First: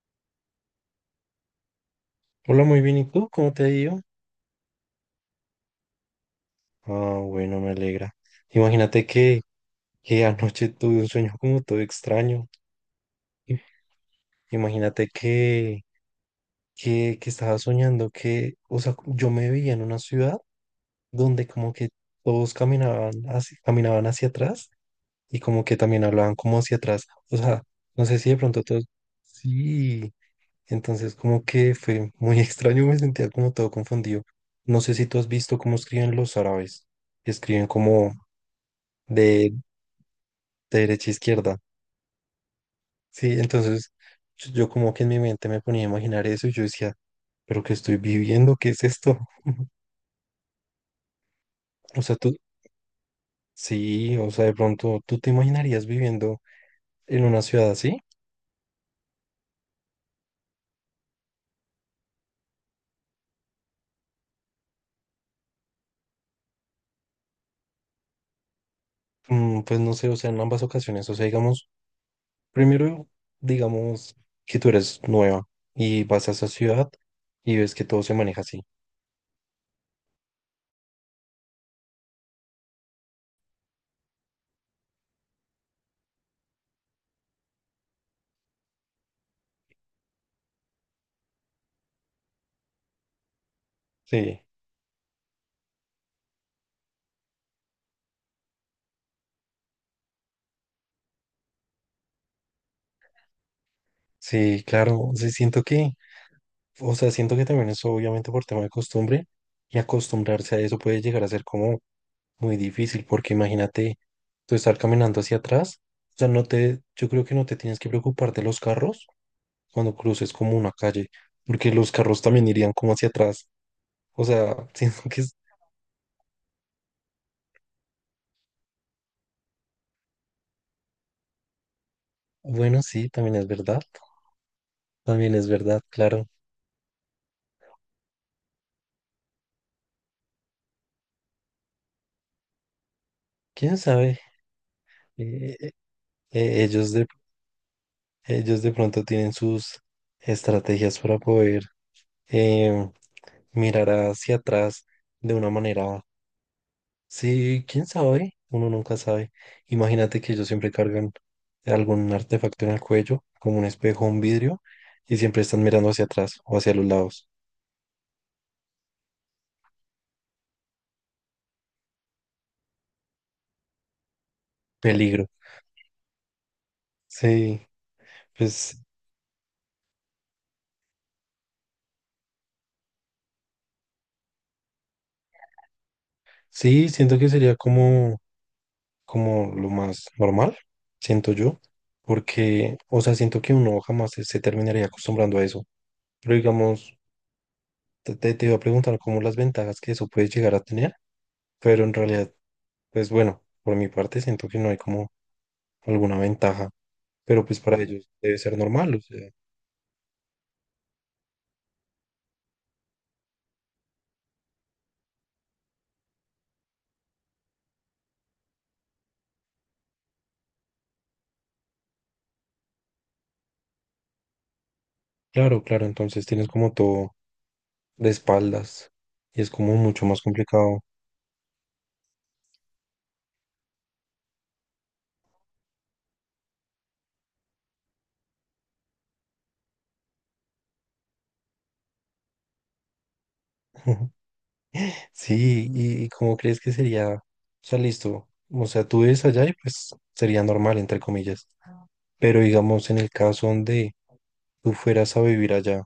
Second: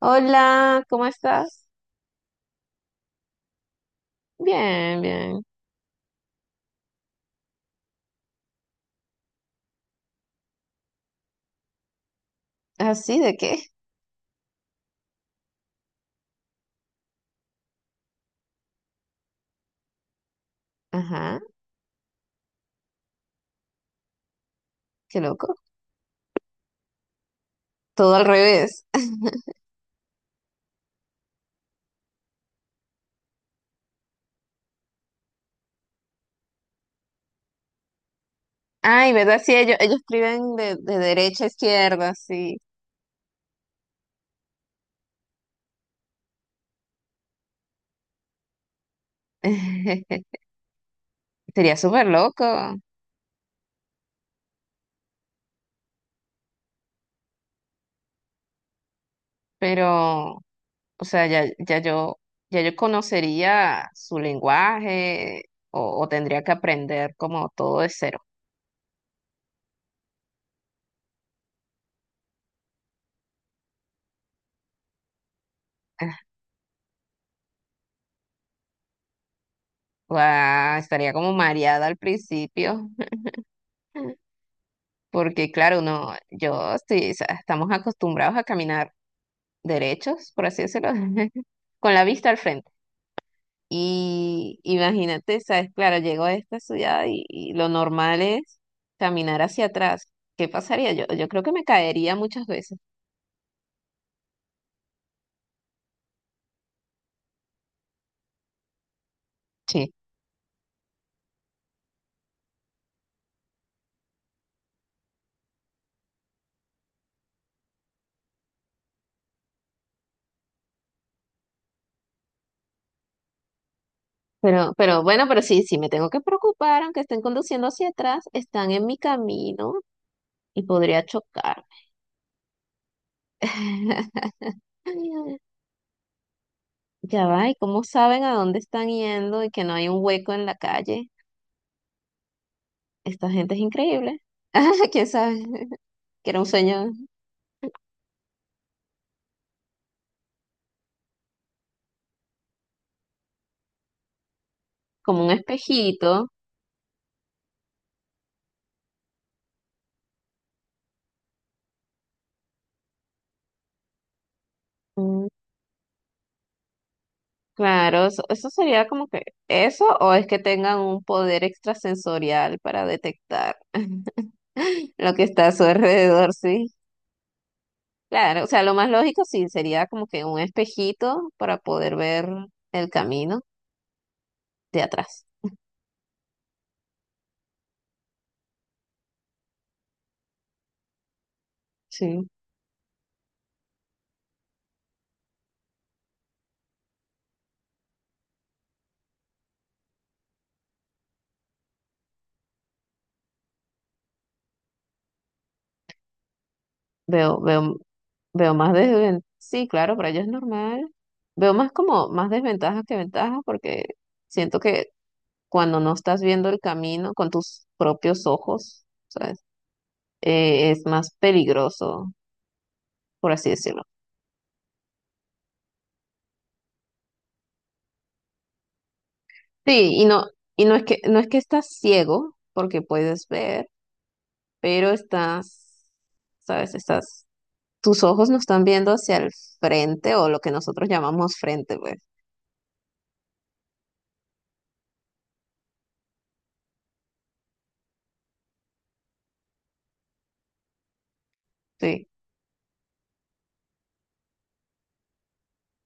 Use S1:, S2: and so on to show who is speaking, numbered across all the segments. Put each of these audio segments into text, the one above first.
S1: Hola, ¿cómo estás?
S2: Hola, muy bien. ¿Y tú? ¿Cómo te ha ido?
S1: Bien, bien.
S2: Ah, bueno, me alegra. Imagínate que anoche tuve un sueño como todo extraño.
S1: ¿Así de qué?
S2: I- Imagínate que estaba soñando que, o sea, yo me veía en una ciudad
S1: Ajá,
S2: donde como que todos caminaban hacia atrás
S1: qué
S2: y
S1: loco.
S2: como que también hablaban como hacia atrás. O sea, no
S1: Todo
S2: sé
S1: al
S2: si de pronto
S1: revés.
S2: todos... Sí, entonces como que fue muy extraño, me sentía como todo confundido. No sé si tú has visto cómo escriben los árabes. Que Escriben como
S1: Ay, ¿verdad?
S2: de,
S1: Sí, ellos escriben de,
S2: de
S1: de
S2: derecha a
S1: derecha a
S2: izquierda.
S1: izquierda, sí.
S2: Sí, entonces yo como que en mi mente me ponía a imaginar eso y yo decía, pero ¿qué estoy viviendo? ¿Qué es esto?
S1: Sería
S2: O
S1: súper
S2: sea, tú,
S1: loco,
S2: sí, o sea, de pronto tú te imaginarías viviendo en una ciudad así.
S1: pero, o sea, ya yo conocería su lenguaje o tendría que aprender como todo de cero.
S2: Mm, pues no sé, o sea, en ambas ocasiones, o sea, digamos, primero, digamos que tú eres nueva y vas a esa ciudad y ves que todo se maneja así.
S1: Guau, estaría como mareada al principio. Porque claro, uno, yo estoy, o sea, estamos acostumbrados a caminar derechos, por así decirlo, con la vista al frente.
S2: Sí,
S1: Y imagínate, sabes, claro, llego a esta ciudad y lo normal es caminar hacia atrás. ¿Qué pasaría? Yo creo que me caería muchas veces.
S2: sí, claro, sí, siento que, o sea, siento que también eso obviamente por tema de costumbre y
S1: Sí.
S2: acostumbrarse a eso puede llegar a ser como muy difícil porque imagínate tú estar caminando hacia atrás, o sea, no te, yo creo que no te tienes que preocupar de los carros cuando cruces como una calle, porque los carros también irían como hacia atrás, o sea,
S1: Pero, pero
S2: siento que
S1: bueno,
S2: es,
S1: pero sí, sí me tengo que preocupar, aunque estén conduciendo hacia atrás, están en mi camino y podría chocarme.
S2: bueno, sí, también es verdad, claro,
S1: Ya va, ¿y cómo saben a dónde están yendo y que no hay un hueco en la calle? Esta gente es
S2: quién sabe.
S1: increíble. ¿Quién sabe?
S2: Eh, eh,
S1: Que era un
S2: eh, ellos
S1: sueño
S2: de, ellos de pronto tienen sus estrategias para poder eh, mirar hacia atrás
S1: como un
S2: de una manera.
S1: espejito.
S2: Sí, quién sabe, uno nunca sabe. Imagínate que ellos siempre cargan algún artefacto en el cuello, como un espejo o un vidrio, y
S1: Mm,
S2: siempre están mirando hacia atrás o hacia los lados.
S1: Claro, eso sería como que eso o es que tengan un poder extrasensorial para detectar lo que
S2: Peligro.
S1: está a su alrededor, sí.
S2: Sí,
S1: Claro, o sea, lo
S2: pues
S1: más lógico sí sería como que un espejito para poder ver el camino de atrás.
S2: sí, siento que sería como, como lo más normal, siento yo,
S1: Sí.
S2: porque, o sea, siento que uno jamás se terminaría acostumbrando a eso. Pero digamos, te iba a preguntar como las ventajas que eso puede llegar a tener, pero en realidad, pues bueno, por mi parte siento que no hay como alguna ventaja,
S1: Veo,
S2: pero pues
S1: veo,
S2: para ellos debe
S1: veo
S2: ser
S1: más
S2: normal, o
S1: desventajas.
S2: sea,
S1: Sí, claro, para ella es normal. Veo más como más desventajas que ventajas porque siento que cuando no estás viendo el camino con tus propios ojos, ¿sabes? Es más peligroso, por así decirlo.
S2: claro, claro, entonces tienes como todo de espaldas y es como
S1: Sí, y
S2: mucho más
S1: no,
S2: complicado.
S1: no es que estás ciego, porque puedes ver, pero estás, ¿sabes? Estás, tus ojos no están viendo hacia el frente o lo que nosotros llamamos frente, pues.
S2: Sí, y cómo crees que sería, o sea, listo, o sea, tú ves allá y pues sería normal, entre comillas,
S1: Sí.
S2: pero digamos en el caso donde tú fueras a vivir allá,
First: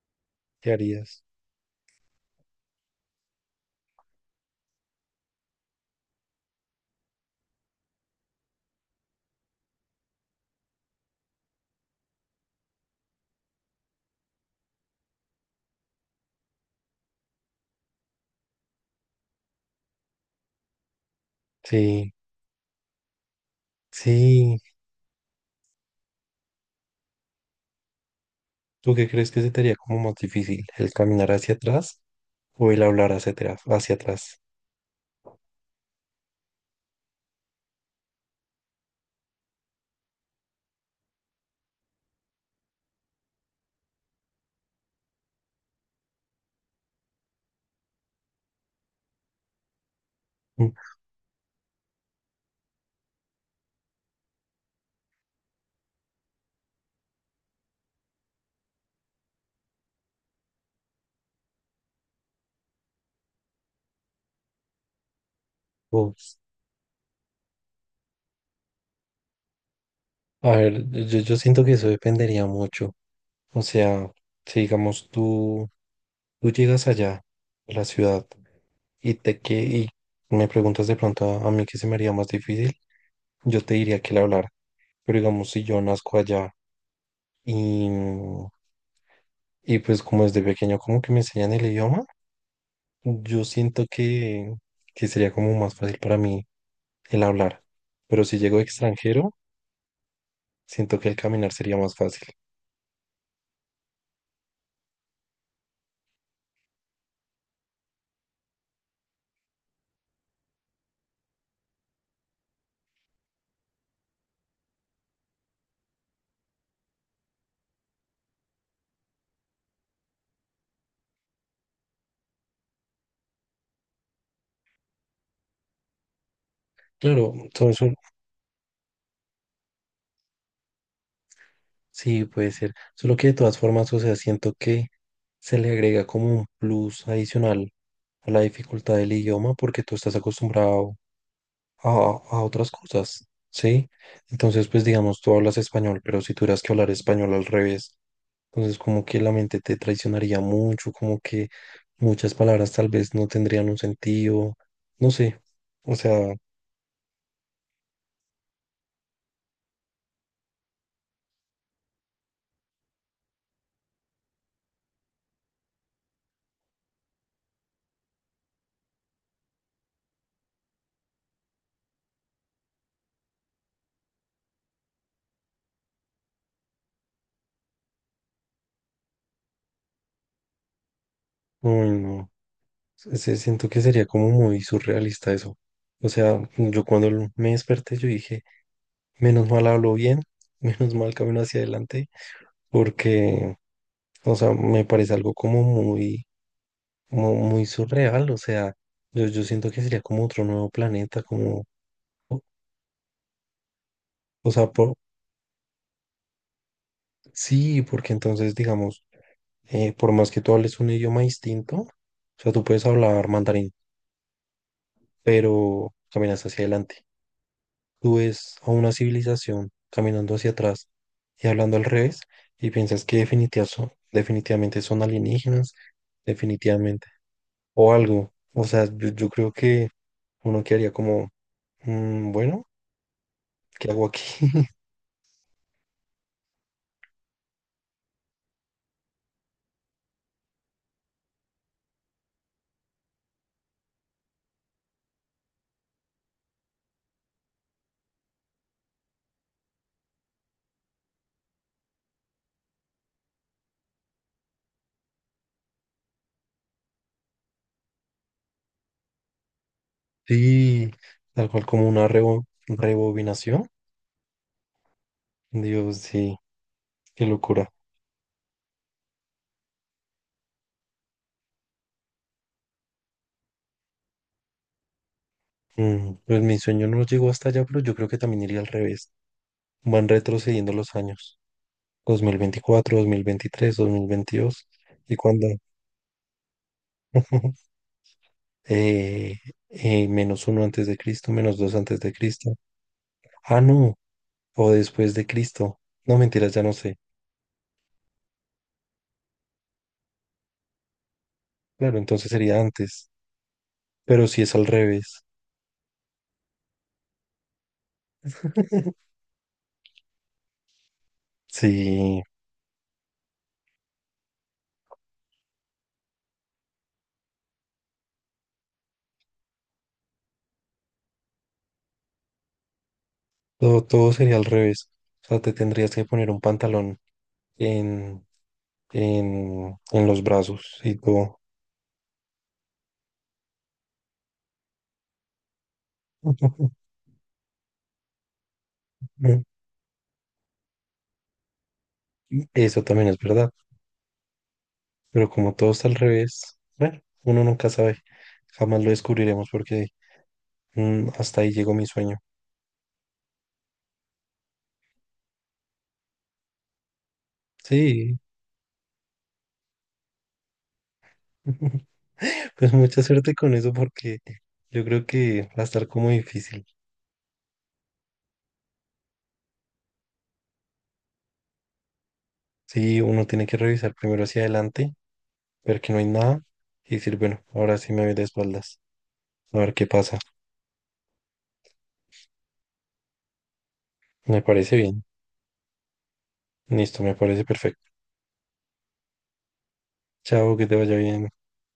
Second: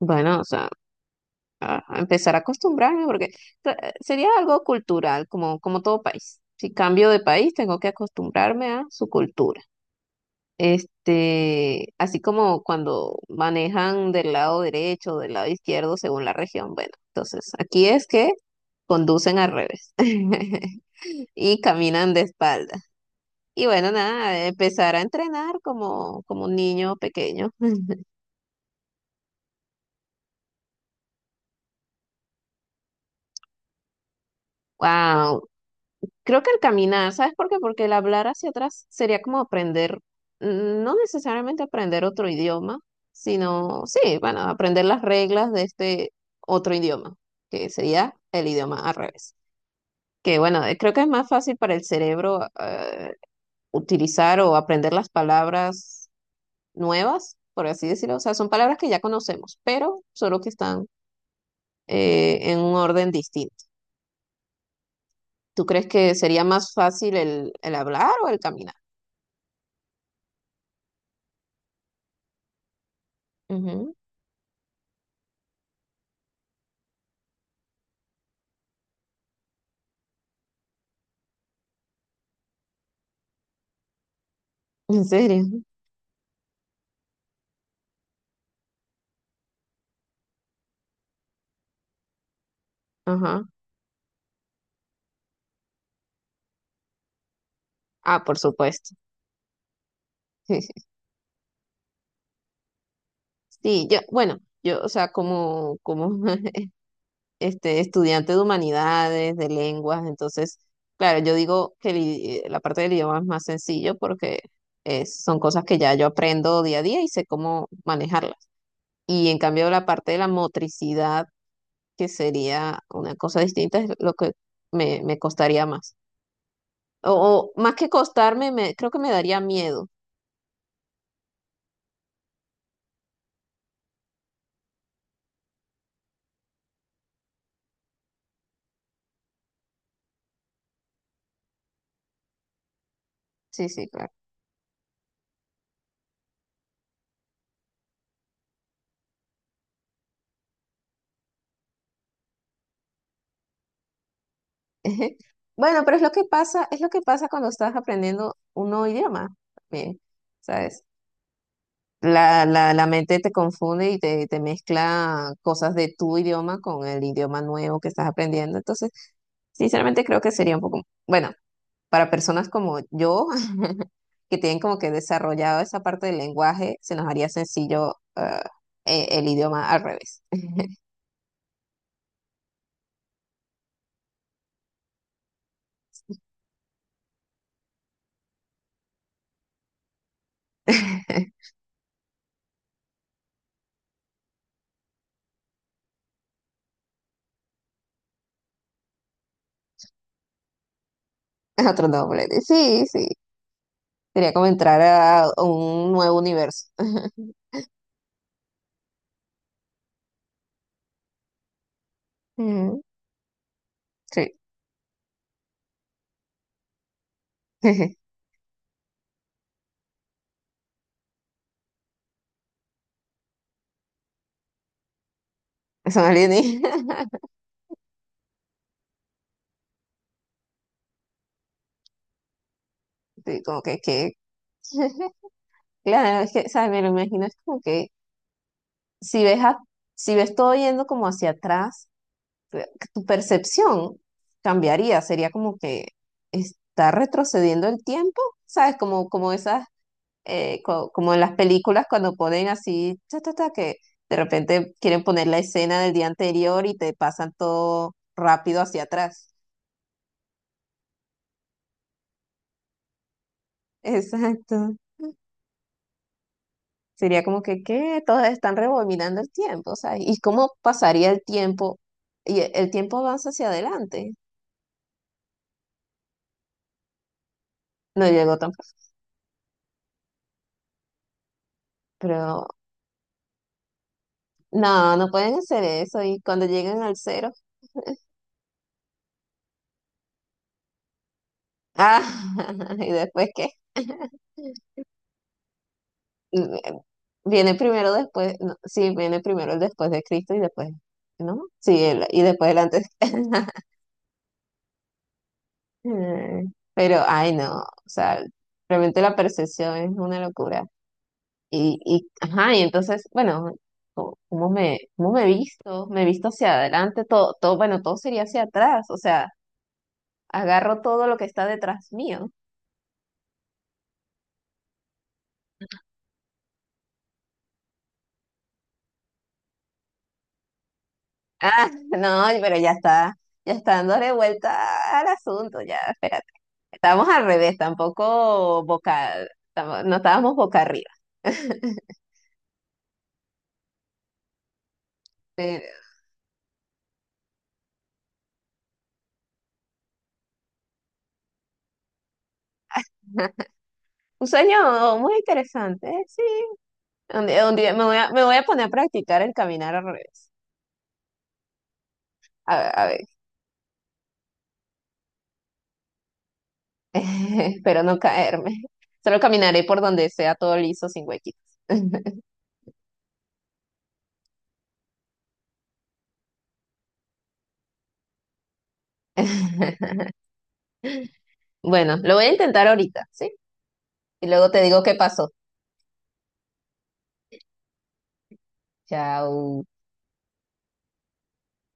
S1: Bueno, o sea.
S2: ¿qué harías?
S1: A empezar a acostumbrarme porque sería algo cultural, como todo país. Si cambio de país, tengo que acostumbrarme a su cultura. Este, así como cuando manejan del lado derecho o del lado izquierdo según la región. Bueno, entonces aquí es que conducen al revés y
S2: Sí,
S1: caminan de espalda. Y bueno, nada,
S2: sí,
S1: empezar a entrenar como un niño pequeño.
S2: ¿tú qué crees que se te haría como más difícil, el caminar hacia atrás o el hablar hacia atrás, hacia atrás?
S1: Wow, creo que el caminar, ¿sabes por qué? Porque el hablar hacia atrás sería como aprender, no necesariamente aprender otro idioma, sino, sí, bueno, aprender las reglas de este otro idioma, que sería el idioma al revés. Que bueno, creo que es más fácil para el cerebro utilizar o aprender las palabras nuevas, por así decirlo. O sea, son palabras que ya conocemos, pero solo que están en un orden distinto. ¿Tú crees que sería más fácil el hablar o el caminar?
S2: A ver, yo siento que eso dependería mucho. O
S1: Ujú.
S2: sea, si digamos tú llegas allá, a la ciudad, y te que y me preguntas de pronto a mí qué se me haría más difícil, yo te diría que el hablar.
S1: ¿En
S2: Pero
S1: serio?
S2: digamos, si yo nazco allá y, y pues como desde pequeño como que me enseñan el idioma, yo
S1: Ajá.
S2: siento que sería como más fácil para mí el hablar. Pero
S1: Ah,
S2: si
S1: por
S2: llego
S1: supuesto.
S2: extranjero, siento que el caminar sería más fácil.
S1: Sí, yo, bueno, yo, o sea, como este, estudiante de humanidades, de lenguas, entonces, claro, yo digo que la parte del idioma es más sencillo porque son cosas que ya yo aprendo día a día y sé cómo manejarlas. Y en cambio, la parte de la motricidad, que sería una cosa distinta, es lo que me costaría más. O,
S2: Claro,
S1: o más
S2: son,
S1: que
S2: son-
S1: costarme, creo que me daría miedo.
S2: Sí, puede ser. Solo que de todas formas, o sea, siento que se le agrega como un plus adicional a la dificultad del idioma porque tú estás acostumbrado a otras cosas,
S1: Sí, sí,
S2: ¿sí?
S1: claro.
S2: Entonces, pues digamos, tú hablas español, pero si tuvieras que hablar español al revés, entonces como que la mente te traicionaría mucho, como que muchas palabras tal vez no tendrían un sentido, no
S1: Ujú.
S2: sé,
S1: Bueno,
S2: o
S1: pero es lo que
S2: sea,
S1: pasa, es lo que pasa cuando estás aprendiendo un nuevo idioma también, ¿sabes? La mente te confunde y te mezcla cosas de tu idioma con el idioma nuevo que estás aprendiendo. Entonces, sinceramente creo que sería un poco, bueno, para personas como yo, que tienen como que desarrollado esa parte del lenguaje, se nos haría sencillo el idioma al revés.
S2: uy, no. Siento que sería como muy surrealista eso. O sea, yo cuando me desperté, yo dije, menos mal hablo bien, menos mal camino hacia adelante, porque, o sea, me parece algo como muy surreal. O sea, yo siento que sería como otro nuevo planeta, como,
S1: Otro nombre.
S2: o
S1: Sí, sí. Sería como
S2: o sea,
S1: entrar
S2: por,
S1: a un nuevo universo.
S2: sí, porque entonces, digamos, por más que tú hables un idioma distinto, o sea, tú
S1: Mm,
S2: puedes hablar mandarín,
S1: sí,
S2: pero caminas hacia adelante. Tú ves a una civilización caminando hacia atrás y hablando al revés y piensas que definitivamente son alienígenas,
S1: son alienígenas.
S2: definitivamente, o algo. O sea, yo creo que uno quedaría como, "Mm, bueno,
S1: Sí, como que,
S2: ¿qué hago
S1: que...
S2: aquí?"
S1: Claro, es que, ¿sabes? Me lo imagino, es como que si ves, a- si ves todo yendo como hacia atrás, eh, tu percepción cambiaría, sería como que está retrocediendo el tiempo, ¿sabes? Como esas, como en las películas cuando ponen así, ta, ta, ta, que de repente quieren poner la escena del día anterior y te pasan todo rápido hacia atrás.
S2: Sí, tal cual como una rebobinación.
S1: Exacto.
S2: Dios, sí,
S1: Sería
S2: qué
S1: como que,
S2: locura.
S1: ¿qué? Todas están rebobinando el tiempo, ¿sabes? ¿Y cómo pasaría el tiempo? El tiempo avanza hacia adelante.
S2: Mm, pues mi sueño no llegó hasta allá, pero yo
S1: No
S2: creo que
S1: llegó
S2: también iría
S1: tampoco.
S2: al revés. Van retrocediendo los años, dos mil
S1: Pero
S2: veinticuatro, 2023, 2022
S1: no, no
S2: y
S1: pueden
S2: cuando...
S1: hacer eso. Y cuando llegan al cero,
S2: eh, menos uno antes de Cristo, menos dos antes de
S1: ah,
S2: Cristo.
S1: ¿y después qué?
S2: Ah, no, o después de Cristo. No, mentiras,
S1: Mm,
S2: ya no sé.
S1: Viene primero después, no, sí, viene primero el después de Cristo y después, ¿no? Sí,
S2: Claro,
S1: y
S2: entonces
S1: después el
S2: sería
S1: antes.
S2: antes, pero si es al revés.
S1: Pero, ay, no, o sea, realmente la percepción es una locura. Y,
S2: Sí,
S1: ajá, y entonces, bueno, ¿cómo me he visto? Me he visto hacia adelante, todo, bueno, todo sería hacia atrás, o sea, agarro todo lo que está detrás mío.
S2: todo, todo sería al revés. O sea, te tendrías que poner un pantalón en, en los brazos y todo.
S1: Ah, no, pero ya está, dándole vuelta al asunto, ya, espérate. Estábamos al revés, tampoco boca, no estábamos boca arriba.
S2: Eso también es verdad, pero como
S1: Pero,
S2: todo está al revés, bueno, uno nunca sabe. Jamás lo descubriremos porque hasta ahí llegó mi sueño.
S1: ajá. Un sueño muy interesante, ¿eh? Sí. Un día me voy a,
S2: Sí,
S1: me voy a poner a practicar el caminar al revés. A ver,
S2: Pues
S1: a ver.
S2: mucha suerte con eso porque yo creo que va a estar como difícil.
S1: Espero no caerme. Solo caminaré por donde sea todo liso, sin huequitos.
S2: Sí, uno tiene que revisar primero hacia adelante, ver que no hay nada y decir, bueno, ahora sí me voy de espaldas, a ver qué pasa.
S1: Bueno, lo voy a intentar ahorita, ¿sí? Y
S2: Me
S1: luego te
S2: parece
S1: digo qué
S2: bien.
S1: pasó.
S2: Listo, me parece perfecto.
S1: Chao.
S2: Chao, que te vaya bien.